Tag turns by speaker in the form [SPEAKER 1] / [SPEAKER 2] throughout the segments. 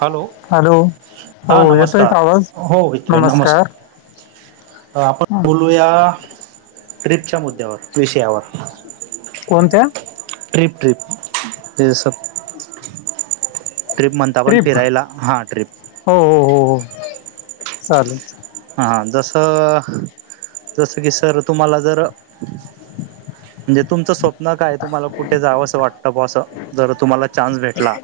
[SPEAKER 1] Hello.
[SPEAKER 2] हो
[SPEAKER 1] हा
[SPEAKER 2] येतोय
[SPEAKER 1] नमस्कार.
[SPEAKER 2] का आवाज
[SPEAKER 1] हो. [unintelligible]
[SPEAKER 2] नमस्कार
[SPEAKER 1] नमस्कार. आपण
[SPEAKER 2] हं.
[SPEAKER 1] बोलूया, ट्रिपच्या मुद्द्यावर विषयावर.
[SPEAKER 2] कोणत्या
[SPEAKER 1] ट्रिप ट्रिप जस ट्रिप म्हणता आपण
[SPEAKER 2] ट्रिप
[SPEAKER 1] फिरायला हां ट्रिप
[SPEAKER 2] हो हो हो हो चालेल
[SPEAKER 1] हां हां जसं जसं की सर तुम्हाला जर णजे तुमचं स्वप्न काय तुम्हाला कुठे जावं असं वाटतं बुवा असं जर तुम्हा चानस भेटला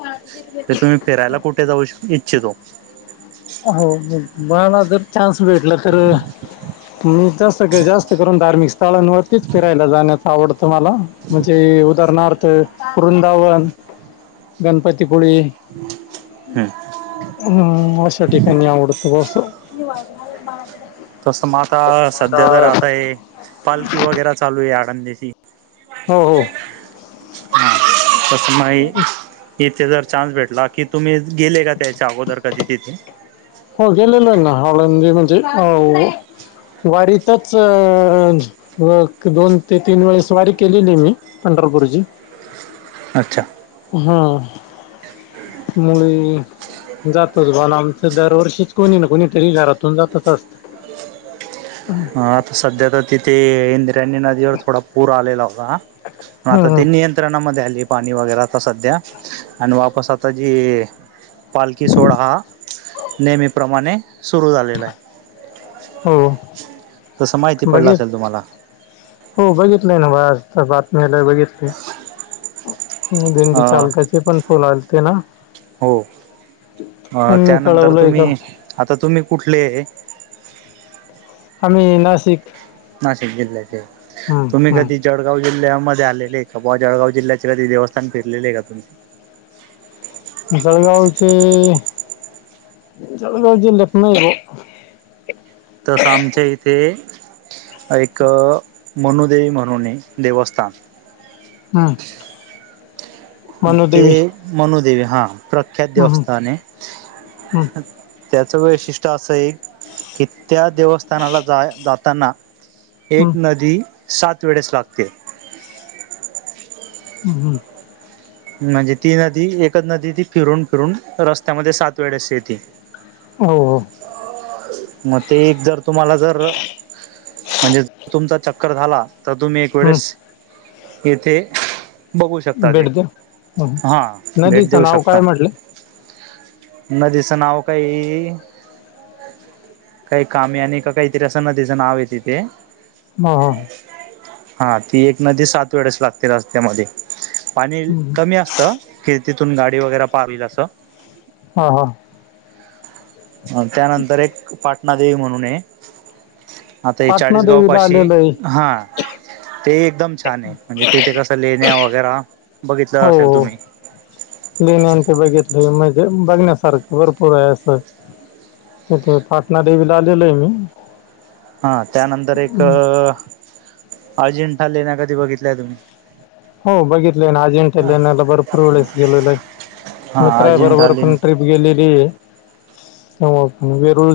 [SPEAKER 1] क तुम्ही फिरायला कुठे जाऊ इच्छितो
[SPEAKER 2] हो मला जर चान्स भेटला खर मी तस सगळे जास्त करून धार्मिक स्थळांवरतीच फिरायला जाण्याच आवडतं मला म्हणजे उदाहरणार्थ वृंदावन गणपती पूळे
[SPEAKER 1] हं.
[SPEAKER 2] हम्म अशा ठिकाणी आवडत बस
[SPEAKER 1] तस मग आता सध्या तर आता आहे पालखी वगैरे चालू आहे आळंदीची वा नि
[SPEAKER 2] ह
[SPEAKER 1] बसमई [unintelligible] इथे जर चान्स भेटला की तुम्ही गेले का त्याच्या अगोदर कधी तिथे
[SPEAKER 2] हो गेलेलो आहे ना हळंदी म्हणज हो वारीतच व दोन ते तीन वेळेस वारी केलेली आहे मी पंढरपूरची
[SPEAKER 1] हो
[SPEAKER 2] हम मुली जातोच बणमचं दर दरवर्षीच कोणी ना कोणीतरी घरातून जातच असतं
[SPEAKER 1] ह ह आता सध्या तर तिथे इंद्रायणी नदीवर थोडा पूर आलेला होता म आता त्यांनी‌ नियंत्रणामध्ये आली पाणी वगैरे आता सध्या आणि वापस आता जी पालखी सोळाा हा नेहमीप्रमाणे सुरू झालेला आहे
[SPEAKER 2] हो
[SPEAKER 1] तसं माहिती पडलं
[SPEAKER 2] बघित
[SPEAKER 1] असेल तुम्हाला
[SPEAKER 2] हो बघितलंय ना बा आता बातमी्याला बघितली आणि दिंडी
[SPEAKER 1] अ,
[SPEAKER 2] चालकाचे पण फुल आलते ना
[SPEAKER 1] हो
[SPEAKER 2] त्यांनी
[SPEAKER 1] त्यानंतर
[SPEAKER 2] कळवलंय का
[SPEAKER 1] तुम्ही आता तुम्ही कुठले
[SPEAKER 2] आम्ही नाशिक
[SPEAKER 1] नाशिक जिल्ह्याचे
[SPEAKER 2] हम्म,
[SPEAKER 1] तुम्ही कधी
[SPEAKER 2] हम्म.
[SPEAKER 1] जळगाव जिल्ह्यामध्ये आले आहे का बा जळगव जिल्ह्याचे कधी देवस्थान फीरलेले आहे का तुम्ही
[SPEAKER 2] जळगावचे जळगावचे लखन
[SPEAKER 1] तसं आमच्या इथे एक मनुदेवी म्हणूनून देवस्थान
[SPEAKER 2] हम
[SPEAKER 1] ते मनुदेवी हा प्रख्यात
[SPEAKER 2] हम्म,
[SPEAKER 1] देवस्थान
[SPEAKER 2] हम्म,
[SPEAKER 1] आहे त्याचं वैशिष्ट्य असं एक की त्या देवस्थानाला जा जाताना एक
[SPEAKER 2] हम्म,
[SPEAKER 1] नदी सात वेळेस लागते
[SPEAKER 2] ह हं
[SPEAKER 1] म्हणजे ती नदी एकच नदी ती फिरून फिरून रस्त्यामध्ये सात वेळेशी येते
[SPEAKER 2] हो हो
[SPEAKER 1] मग ते एक जर तुम्हाला जर म्हणजे तुमचा चक्कर झाला तर तुम्ही एक
[SPEAKER 2] हं,
[SPEAKER 1] वेळेस येथे बघू शकता ते
[SPEAKER 2] भेट द्या हं.
[SPEAKER 1] हा भेट
[SPEAKER 2] नदीचं
[SPEAKER 1] देऊ
[SPEAKER 2] नाव काय
[SPEAKER 1] शकता
[SPEAKER 2] म्हटलं
[SPEAKER 1] नदीचं नाव काही काही कामेयानि का काहीतरी असं नदीचं नाव आहे तिथे.
[SPEAKER 2] हा, हा.
[SPEAKER 1] हा ती एक नदी सात वेळेस लागते रस्त्यामध्ये. पाणी
[SPEAKER 2] हं. हं.
[SPEAKER 1] कमी असतं की तिथून गाडी वगैरे पावील असं.
[SPEAKER 2] हा, हा.
[SPEAKER 1] त्यानंतर एक पाठ ना देव म्हणूनहे. आता हे चाळीस गाव
[SPEAKER 2] पाटणादेवीला
[SPEAKER 1] पाशी
[SPEAKER 2] आलेलो आहे
[SPEAKER 1] हा ते एकदम छान आहे. म्हणजे तेथ कस लेण्या वगैरा
[SPEAKER 2] हो, हो! लेण्याआणि ते बघितले म्हणजे बघण्यासारख भरपूर आहे असं. ते ते पाटना देवीला आलेल मी.
[SPEAKER 1] हा त्यानंतर एक
[SPEAKER 2] हं.
[SPEAKER 1] अजिंठा लेण्या कधी बघितल्या तुम्ही?
[SPEAKER 2] हो बघितलं ना अजिंठा लेण्याला भरपूर वेळेस गेलो आहे.
[SPEAKER 1] हा
[SPEAKER 2] मित्र आहे
[SPEAKER 1] अजिंठा
[SPEAKER 2] बरोबर
[SPEAKER 1] लेणी
[SPEAKER 2] पण ट्रीप गेलेली हे [unintelligible] वेरूळ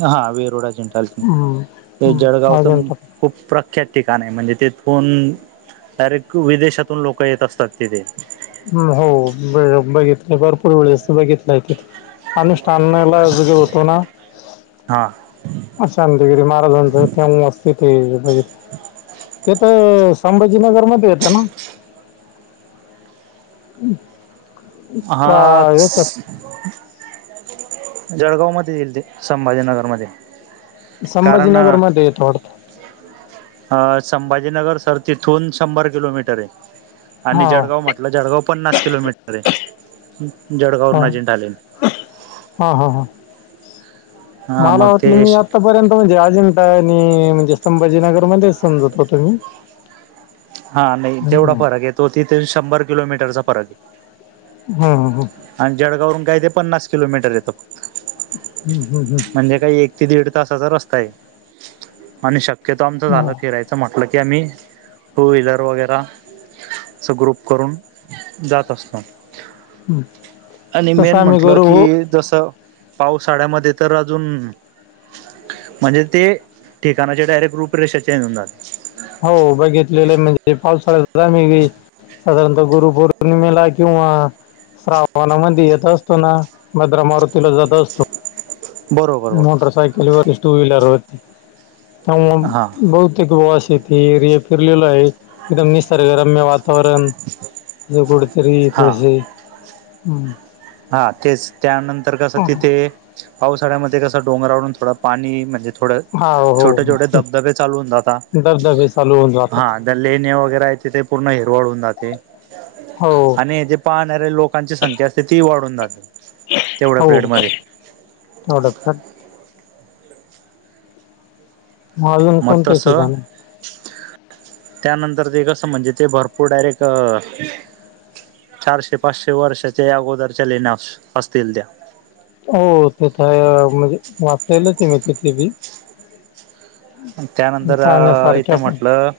[SPEAKER 1] हा वेरूळ अजिंठा
[SPEAKER 2] हं,
[SPEAKER 1] ते
[SPEAKER 2] हं.
[SPEAKER 1] जळगावच
[SPEAKER 2] अजिंठा
[SPEAKER 1] खूप प्रख्यात ठिकाण आहे म्हणजे तेथून. रेकू विदेशातून लोक येत असतात तिथे.
[SPEAKER 2] होे [unintelligible] बघितलंय भरपूर वेळ अस बघितलाय तिथे. अनुष्ठानेलाजगे होतो ना?
[SPEAKER 1] हा.
[SPEAKER 2] शांतीगिरी महाराजांच ते अस त ते बघित. ते तर संभाजीनगर मध्ये येतं ना?
[SPEAKER 1] [unintelligible] हा
[SPEAKER 2] काय यच
[SPEAKER 1] जळगाव मध्ये येईल ते संभाजीनगरमध्ये.
[SPEAKER 2] संभाजीनगर मध्ये येतो वाटतं.
[SPEAKER 1] अ संभाजीनगर सर तिथून शंभर किलोमीटर आहे. आणि
[SPEAKER 2] हां
[SPEAKER 1] जळगाव म्हटलं जळगाव पन्नास किलोमीटर आहे. जळगाव वर्ण अजिंठा आल.
[SPEAKER 2] हा ह ह
[SPEAKER 1] हा
[SPEAKER 2] मला
[SPEAKER 1] मग
[SPEAKER 2] वाटलं
[SPEAKER 1] ते
[SPEAKER 2] मी आतापर्यंत म्हणजे अजिंठा आणि म्हणजे संभाजीनगर मध्ये समजत होतो मी.
[SPEAKER 1] हा नाही तेवढा
[SPEAKER 2] हम्म.
[SPEAKER 1] फरक य तो तिथे शंभर किलोमीटरचा फरक आहे.
[SPEAKER 2] हम, हम, हम!
[SPEAKER 1] आणि जळगाववरून काय ते पन्नास किलोमीटर येतं फक्त.
[SPEAKER 2] हम्म, हम्, हम्म.
[SPEAKER 1] म्हणजे काही एक ते दीड तासाचा रस्ता आहे. आणि शक्यतो आमच झालं
[SPEAKER 2] हां,
[SPEAKER 1] फिरायचं. असं म्हटलं की आम्ही टू व्हीलर वगैरा अस ग्रुप करून जात असतो.
[SPEAKER 2] [unintelligible]
[SPEAKER 1] आणि मेन
[SPEAKER 2] आम्ही
[SPEAKER 1] म्हटलं
[SPEAKER 2] गुरु
[SPEAKER 1] की जसं पावसाळ्यामध्ये तर अजून म्हणजे ते ठिकाणाचे डायरेक्ट रूपरेषेचे [unintelligible]
[SPEAKER 2] हो बघितलेलं आहे म्हणजे पावसाळ्यात म साधारणता गुरुपौर्णिमेला किंवा श्रावणामध्ये येत असतोना भद्रा मारुतीला जात असतो.
[SPEAKER 1] बरोबर बरोबर
[SPEAKER 2] मोटर सायकलीवर टू व्हीलर वर. ह
[SPEAKER 1] हां
[SPEAKER 2] बहुतेक [unintelligible] फिरलेलो आहे एकदम निसर्गरम्य वात वरन अ कडतरी तथुळशी
[SPEAKER 1] हा तेच त्यानंतर कसं तिथे पावसाळ्यामध्ये कसं डोंगरावरढून थोडं पाणी म्हणजे थोडं
[SPEAKER 2] हा हो
[SPEAKER 1] छोटे छोटे धबधबे चालू होऊन जाता.
[SPEAKER 2] धबधबे चालू होऊन जातात
[SPEAKER 1] हां लेन्या वगैरे आहे, तिथे पूर्ण हिरवाळून जाते.
[SPEAKER 2] हो.
[SPEAKER 1] नाही जे पाहणाऱ्या लोकांची संख्या असते ती वाढून जाते. तेवढ्या
[SPEAKER 2] हो हो,
[SPEAKER 1] पिरियडमध्ये
[SPEAKER 2] थोडफार मग अजून
[SPEAKER 1] म
[SPEAKER 2] कोणत्याही
[SPEAKER 1] तसं
[SPEAKER 2] ठिकाणी
[SPEAKER 1] त्यानंतर ते कसं म्हणजे ते भरपूर डायरेक्ट अ चारशे पाचशे वर्षाच्या ही अगोदरच्या लेण्या अशं असतील त्या.
[SPEAKER 2] हो तिथं, म्हणजे वाचलेलंच आहे मी तिथे बी.
[SPEAKER 1] त्यानंतर अ
[SPEAKER 2] पाहण्यासारख्या
[SPEAKER 1] इथे
[SPEAKER 2] पण
[SPEAKER 1] म्हटलं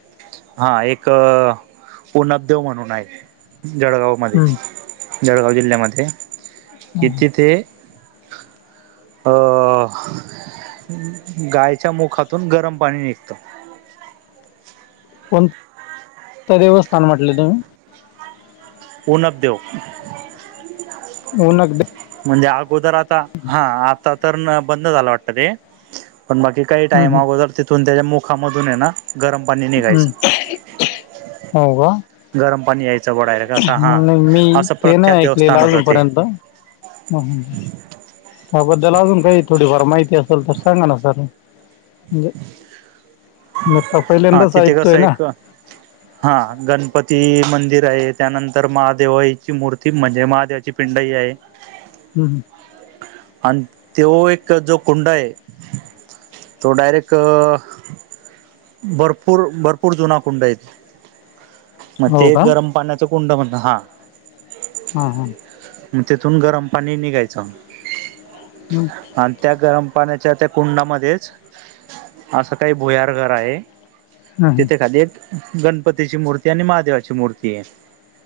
[SPEAKER 1] हा एक अ उनबदेव म्हणून आहे, जळगाव मध्ये.
[SPEAKER 2] हम्म,
[SPEAKER 1] जळगाव जिल्ह्यामध्ये, की
[SPEAKER 2] हम्म.
[SPEAKER 1] तिथे अ गायच्या मुखा तून गरम पाणी निघतं.
[SPEAKER 2] त देवस्थान म्हटलं तुम्ही?
[SPEAKER 1] उनबदेव.
[SPEAKER 2] म उनबदे
[SPEAKER 1] म्हणजे अगोदर आता, हा आता तर ना बंद झाला वाटत ते, पण बाकी काही टाइम
[SPEAKER 2] हम्म,
[SPEAKER 1] अगोदर तिथून त्याच्या मुखामधून आहे ना, गरम पाणी निघायचं
[SPEAKER 2] हम्म, हो का?
[SPEAKER 1] गरम पाणी यायचं बा डायरेक्ट असं हा,
[SPEAKER 2] नाही मी
[SPEAKER 1] असं
[SPEAKER 2] ते
[SPEAKER 1] प्रख्यात देवस्थान होतं ते.
[SPEAKER 2] हम्म हम्म, त्याबद्दल अजून काही थोडीफार माहिती असेल तर सांगा ना सर. म्हणजे, मी प पहिल्यांदाच ऐकतोय ना.
[SPEAKER 1] हां गणपती मंदिर आहे, त्यानंतर महादेवाची मूर्ती म्हणजे महादेवाची पिंडही आहे.
[SPEAKER 2] ह्म्म हम्म
[SPEAKER 1] आणि तो एक जो कुंड आहे, तो डायरेक अ भरपूर भरपूर जुना कुंड आहेत. मग
[SPEAKER 2] हो
[SPEAKER 1] ते
[SPEAKER 2] का
[SPEAKER 1] गरम पाण्याचं कुंड म्हण, हा.
[SPEAKER 2] हम हम
[SPEAKER 1] मग तिथून गरम पाणी निघायचं.
[SPEAKER 2] [unintelligible]
[SPEAKER 1] आणि त्या गरम पाण्याच्या त्या कुंडामध्येच, असं काही भुयार घर आहे.
[SPEAKER 2] हं, हं.
[SPEAKER 1] तिथे खाली एक गणपतीची मूर्ती आणि महादेवाची मूर्ती आहे,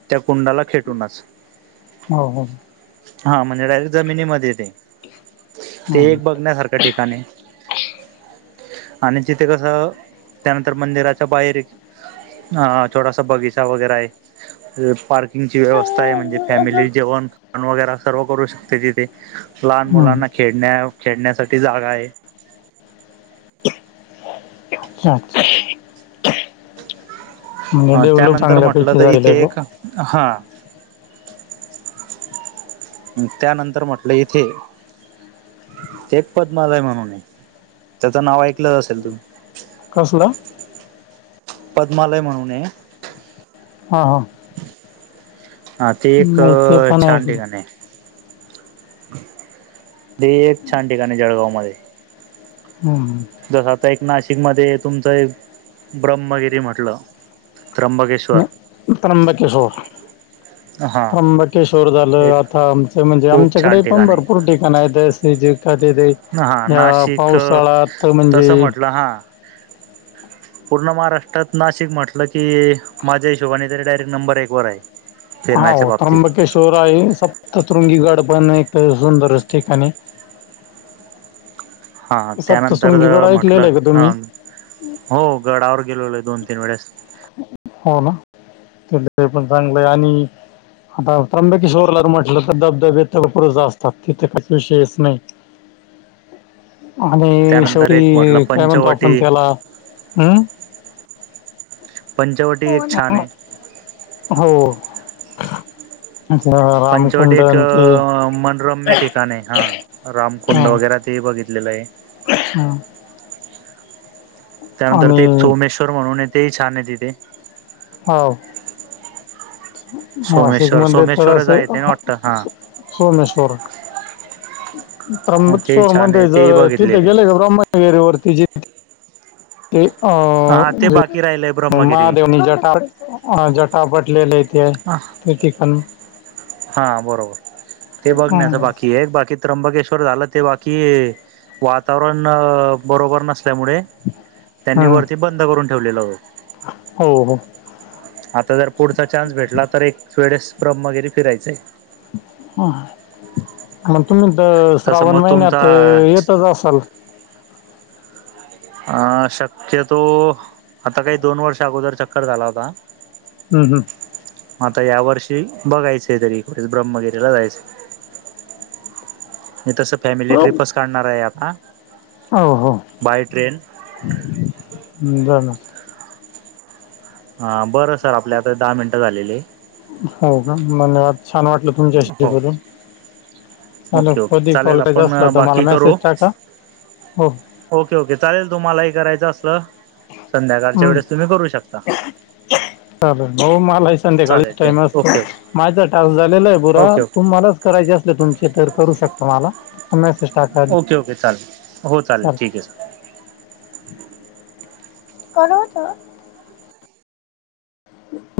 [SPEAKER 1] त्या कुंडाला खेटूनच,
[SPEAKER 2] हो हो
[SPEAKER 1] हा म्हणजे डायरेक्ट जमिनीमध्ये आहे ते. ते
[SPEAKER 2] हं, हं.
[SPEAKER 1] एक बघण्यासारखं ठिकाणी आहे. आणि तिथे कसं, त्यानंतर मंदिराच्या बाहेर हा हा छोटासा बगीचा वगैरे आहे. पार्क किंगची व्यवस्था आहे, म्हणजे फॅमिली जेवणं वगैरा सर्व करू शकते तिथे. लहान
[SPEAKER 2] हं.
[SPEAKER 1] मुलांना खेळण्या खेळण्यासाठी जागा आहे.
[SPEAKER 2] [unintelligible] म्हणजे डेवलप
[SPEAKER 1] त्यानंतर म्हटलं
[SPEAKER 2] चांगल्यापैकी
[SPEAKER 1] तर
[SPEAKER 2] झालेलं आहे
[SPEAKER 1] इथे
[SPEAKER 2] बवा.
[SPEAKER 1] एक हा. म त्यानंतर म्हटलं इथे ते एक पद्मालय म्हणून आहे, त्याचं नाव ऐकलं असेल तुम्ही?
[SPEAKER 2] कसलं?
[SPEAKER 1] पद्मालय म्हणून आहे.
[SPEAKER 2] हा हा
[SPEAKER 1] हा ते एक
[SPEAKER 2] नाही ते पण
[SPEAKER 1] छान
[SPEAKER 2] ऐकलं
[SPEAKER 1] ठिकाण आहे. ते एक छान ठिकाण आहे जळगाव मध्ये.
[SPEAKER 2] हम्म हम्म
[SPEAKER 1] तर आता एक नाशिकमध्ये तुमचं एक ब्रह्मगिरी म्हटलं, त्र्यंबकेश्
[SPEAKER 2] त्र्यंबकेश्वर
[SPEAKER 1] हा.
[SPEAKER 2] त्र्यंबकेश्वर झालं
[SPEAKER 1] एक
[SPEAKER 2] आता आमचं म्हणजे
[SPEAKER 1] खूप छान
[SPEAKER 2] आमच्याकडे पण
[SPEAKER 1] ठिकाण
[SPEAKER 2] भरपूर
[SPEAKER 1] आहे
[SPEAKER 2] ठिकाण आहेत जसे जे का तिथे,
[SPEAKER 1] हा
[SPEAKER 2] या
[SPEAKER 1] नाशिक
[SPEAKER 2] पावसाळ्यात म्हणजे
[SPEAKER 1] तसं म्हटलं हा. पूर्ण महाराष्ट्रात नाशिक म्हटलं की माझ्या हिशोबाने तरी डायरेक्ट नंबर एक वर आहे.
[SPEAKER 2] हा
[SPEAKER 1] फिरण्याच्या बाबतीत
[SPEAKER 2] त्र्यंबकेश्वर आहे सप्ततृंगी गडपण एक सुंदरच ठिकाण आहे.
[SPEAKER 1] हा त्यानंतर
[SPEAKER 2] सप्तशृंगी गड ऐकलेलं
[SPEAKER 1] म्हटलं
[SPEAKER 2] आहे का
[SPEAKER 1] हा
[SPEAKER 2] तुम्ही
[SPEAKER 1] हो गडावर गेलोल आहे दोन तीन वेळेस.
[SPEAKER 2] हो ना, [unintelligible] पण चांगलंय आणि आता त्र्यंबेकीिशोवरला म्हटलं तर धबधबे त पुर असतात तिथे काही विषयच नाही.
[SPEAKER 1] [inaudible]
[SPEAKER 2] आणि
[SPEAKER 1] त्यानंतर एक म्हटलं
[SPEAKER 2] शेवटी काय म्हणतो आपण
[SPEAKER 1] पंचवटी
[SPEAKER 2] त्याला, हम्.
[SPEAKER 1] पंचावटी एक छानये.
[SPEAKER 2] हो. ते
[SPEAKER 1] पंचवटी
[SPEAKER 2] रामकुंड
[SPEAKER 1] एक
[SPEAKER 2] आणि ते
[SPEAKER 1] मनोरम्य ठिकाणे हा, राम कुंड वगैर. ते बघितलेलं आहे.
[SPEAKER 2] हा.
[SPEAKER 1] त्यानंतर ते एक
[SPEAKER 2] आणि
[SPEAKER 1] सोमेश्वर म्हणून आहे तेही छान आहे तिथे.
[SPEAKER 2] हाव.
[SPEAKER 1] सोमेश्वर
[SPEAKER 2] नाशिकमध्ये तर अस
[SPEAKER 1] सोमेश्वरच आहे ते ना वाटतं हा हा,
[SPEAKER 2] सोमेश्वर,
[SPEAKER 1] तेही
[SPEAKER 2] त्र्यंबकेश्वर
[SPEAKER 1] छान आहे
[SPEAKER 2] मध्येे
[SPEAKER 1] तेही
[SPEAKER 2] जर तिथे
[SPEAKER 1] बघितलेले
[SPEAKER 2] गेले का ब्रह्म वगैरे वरती जे ते
[SPEAKER 1] हा
[SPEAKER 2] अहं
[SPEAKER 1] ते
[SPEAKER 2] जे,
[SPEAKER 1] बाकी राहिलंय ब्रह्मगिरी
[SPEAKER 2] महादेवनी जटा, जटां आपटलेले.
[SPEAKER 1] हा, हा बरोबर, ते बघण्याच
[SPEAKER 2] हम्म.
[SPEAKER 1] बाकी आहे बाकी त्र्यंबकेश्वर झालं ते बाकी, वातावरण बरोबर नसल्यामुळे त्यांनी
[SPEAKER 2] हम्म.
[SPEAKER 1] वरती बंद करून ठेवलेलं.
[SPEAKER 2] हो हो.
[SPEAKER 1] आता जर पुढचा चान्स भेटला तर एक वेळेस ब्रह्म वगेरे फिरायचे.
[SPEAKER 2] म तुम्ही तर
[SPEAKER 1] तसं
[SPEAKER 2] श्रावण
[SPEAKER 1] मग तुमचा
[SPEAKER 2] महिन्यात येतच असाल.
[SPEAKER 1] अ शक्यतो, आता काय दोन वर्ष अगोदर चक्कर झाला होता.
[SPEAKER 2] हम्म हम्म.
[SPEAKER 1] म आता या वर्षी बघायचय तरी कुठे ब्रह्मगिरीला जायचंय. मी तसं फॅमिली ट्रिपच काढणार आहे आता.
[SPEAKER 2] हो हो,
[SPEAKER 1] बाय ट्रेन
[SPEAKER 2] जाना.
[SPEAKER 1] हा बरं सर आपले आता दहा मिनटं झालेले आहे.
[SPEAKER 2] हो का [unintelligible] छान वाटलं तुमच्याशी
[SPEAKER 1] हो
[SPEAKER 2] बोलून. हॅलो
[SPEAKER 1] ओके ओके
[SPEAKER 2] कधी कॉल
[SPEAKER 1] चालेल
[SPEAKER 2] करायचा
[SPEAKER 1] आपण
[SPEAKER 2] असल तर मला
[SPEAKER 1] बाकी
[SPEAKER 2] मेसेज
[SPEAKER 1] करू
[SPEAKER 2] टाका, हो.
[SPEAKER 1] ओके ओके चालेल तुम्हालाही करायचं असलं, संध्याकाळच्या
[SPEAKER 2] हम्म.
[SPEAKER 1] वेळेस तुम्ही करू शकता.
[SPEAKER 2] चालेल हो मला संध्याकाळी
[SPEAKER 1] चालेल
[SPEAKER 2] टाइम
[SPEAKER 1] ठीक
[SPEAKER 2] असतो,
[SPEAKER 1] ओके ओके
[SPEAKER 2] माझं टास्क झालेला आहे पुरा
[SPEAKER 1] ओके ओके
[SPEAKER 2] तुम्हालास करायचे असले तुमचे तर करू शकता मला. मसे
[SPEAKER 1] ओके ओके चालेल, हो चालेल ठीक आहे सर.
[SPEAKER 2] [unintelligible] होत. [inaudible]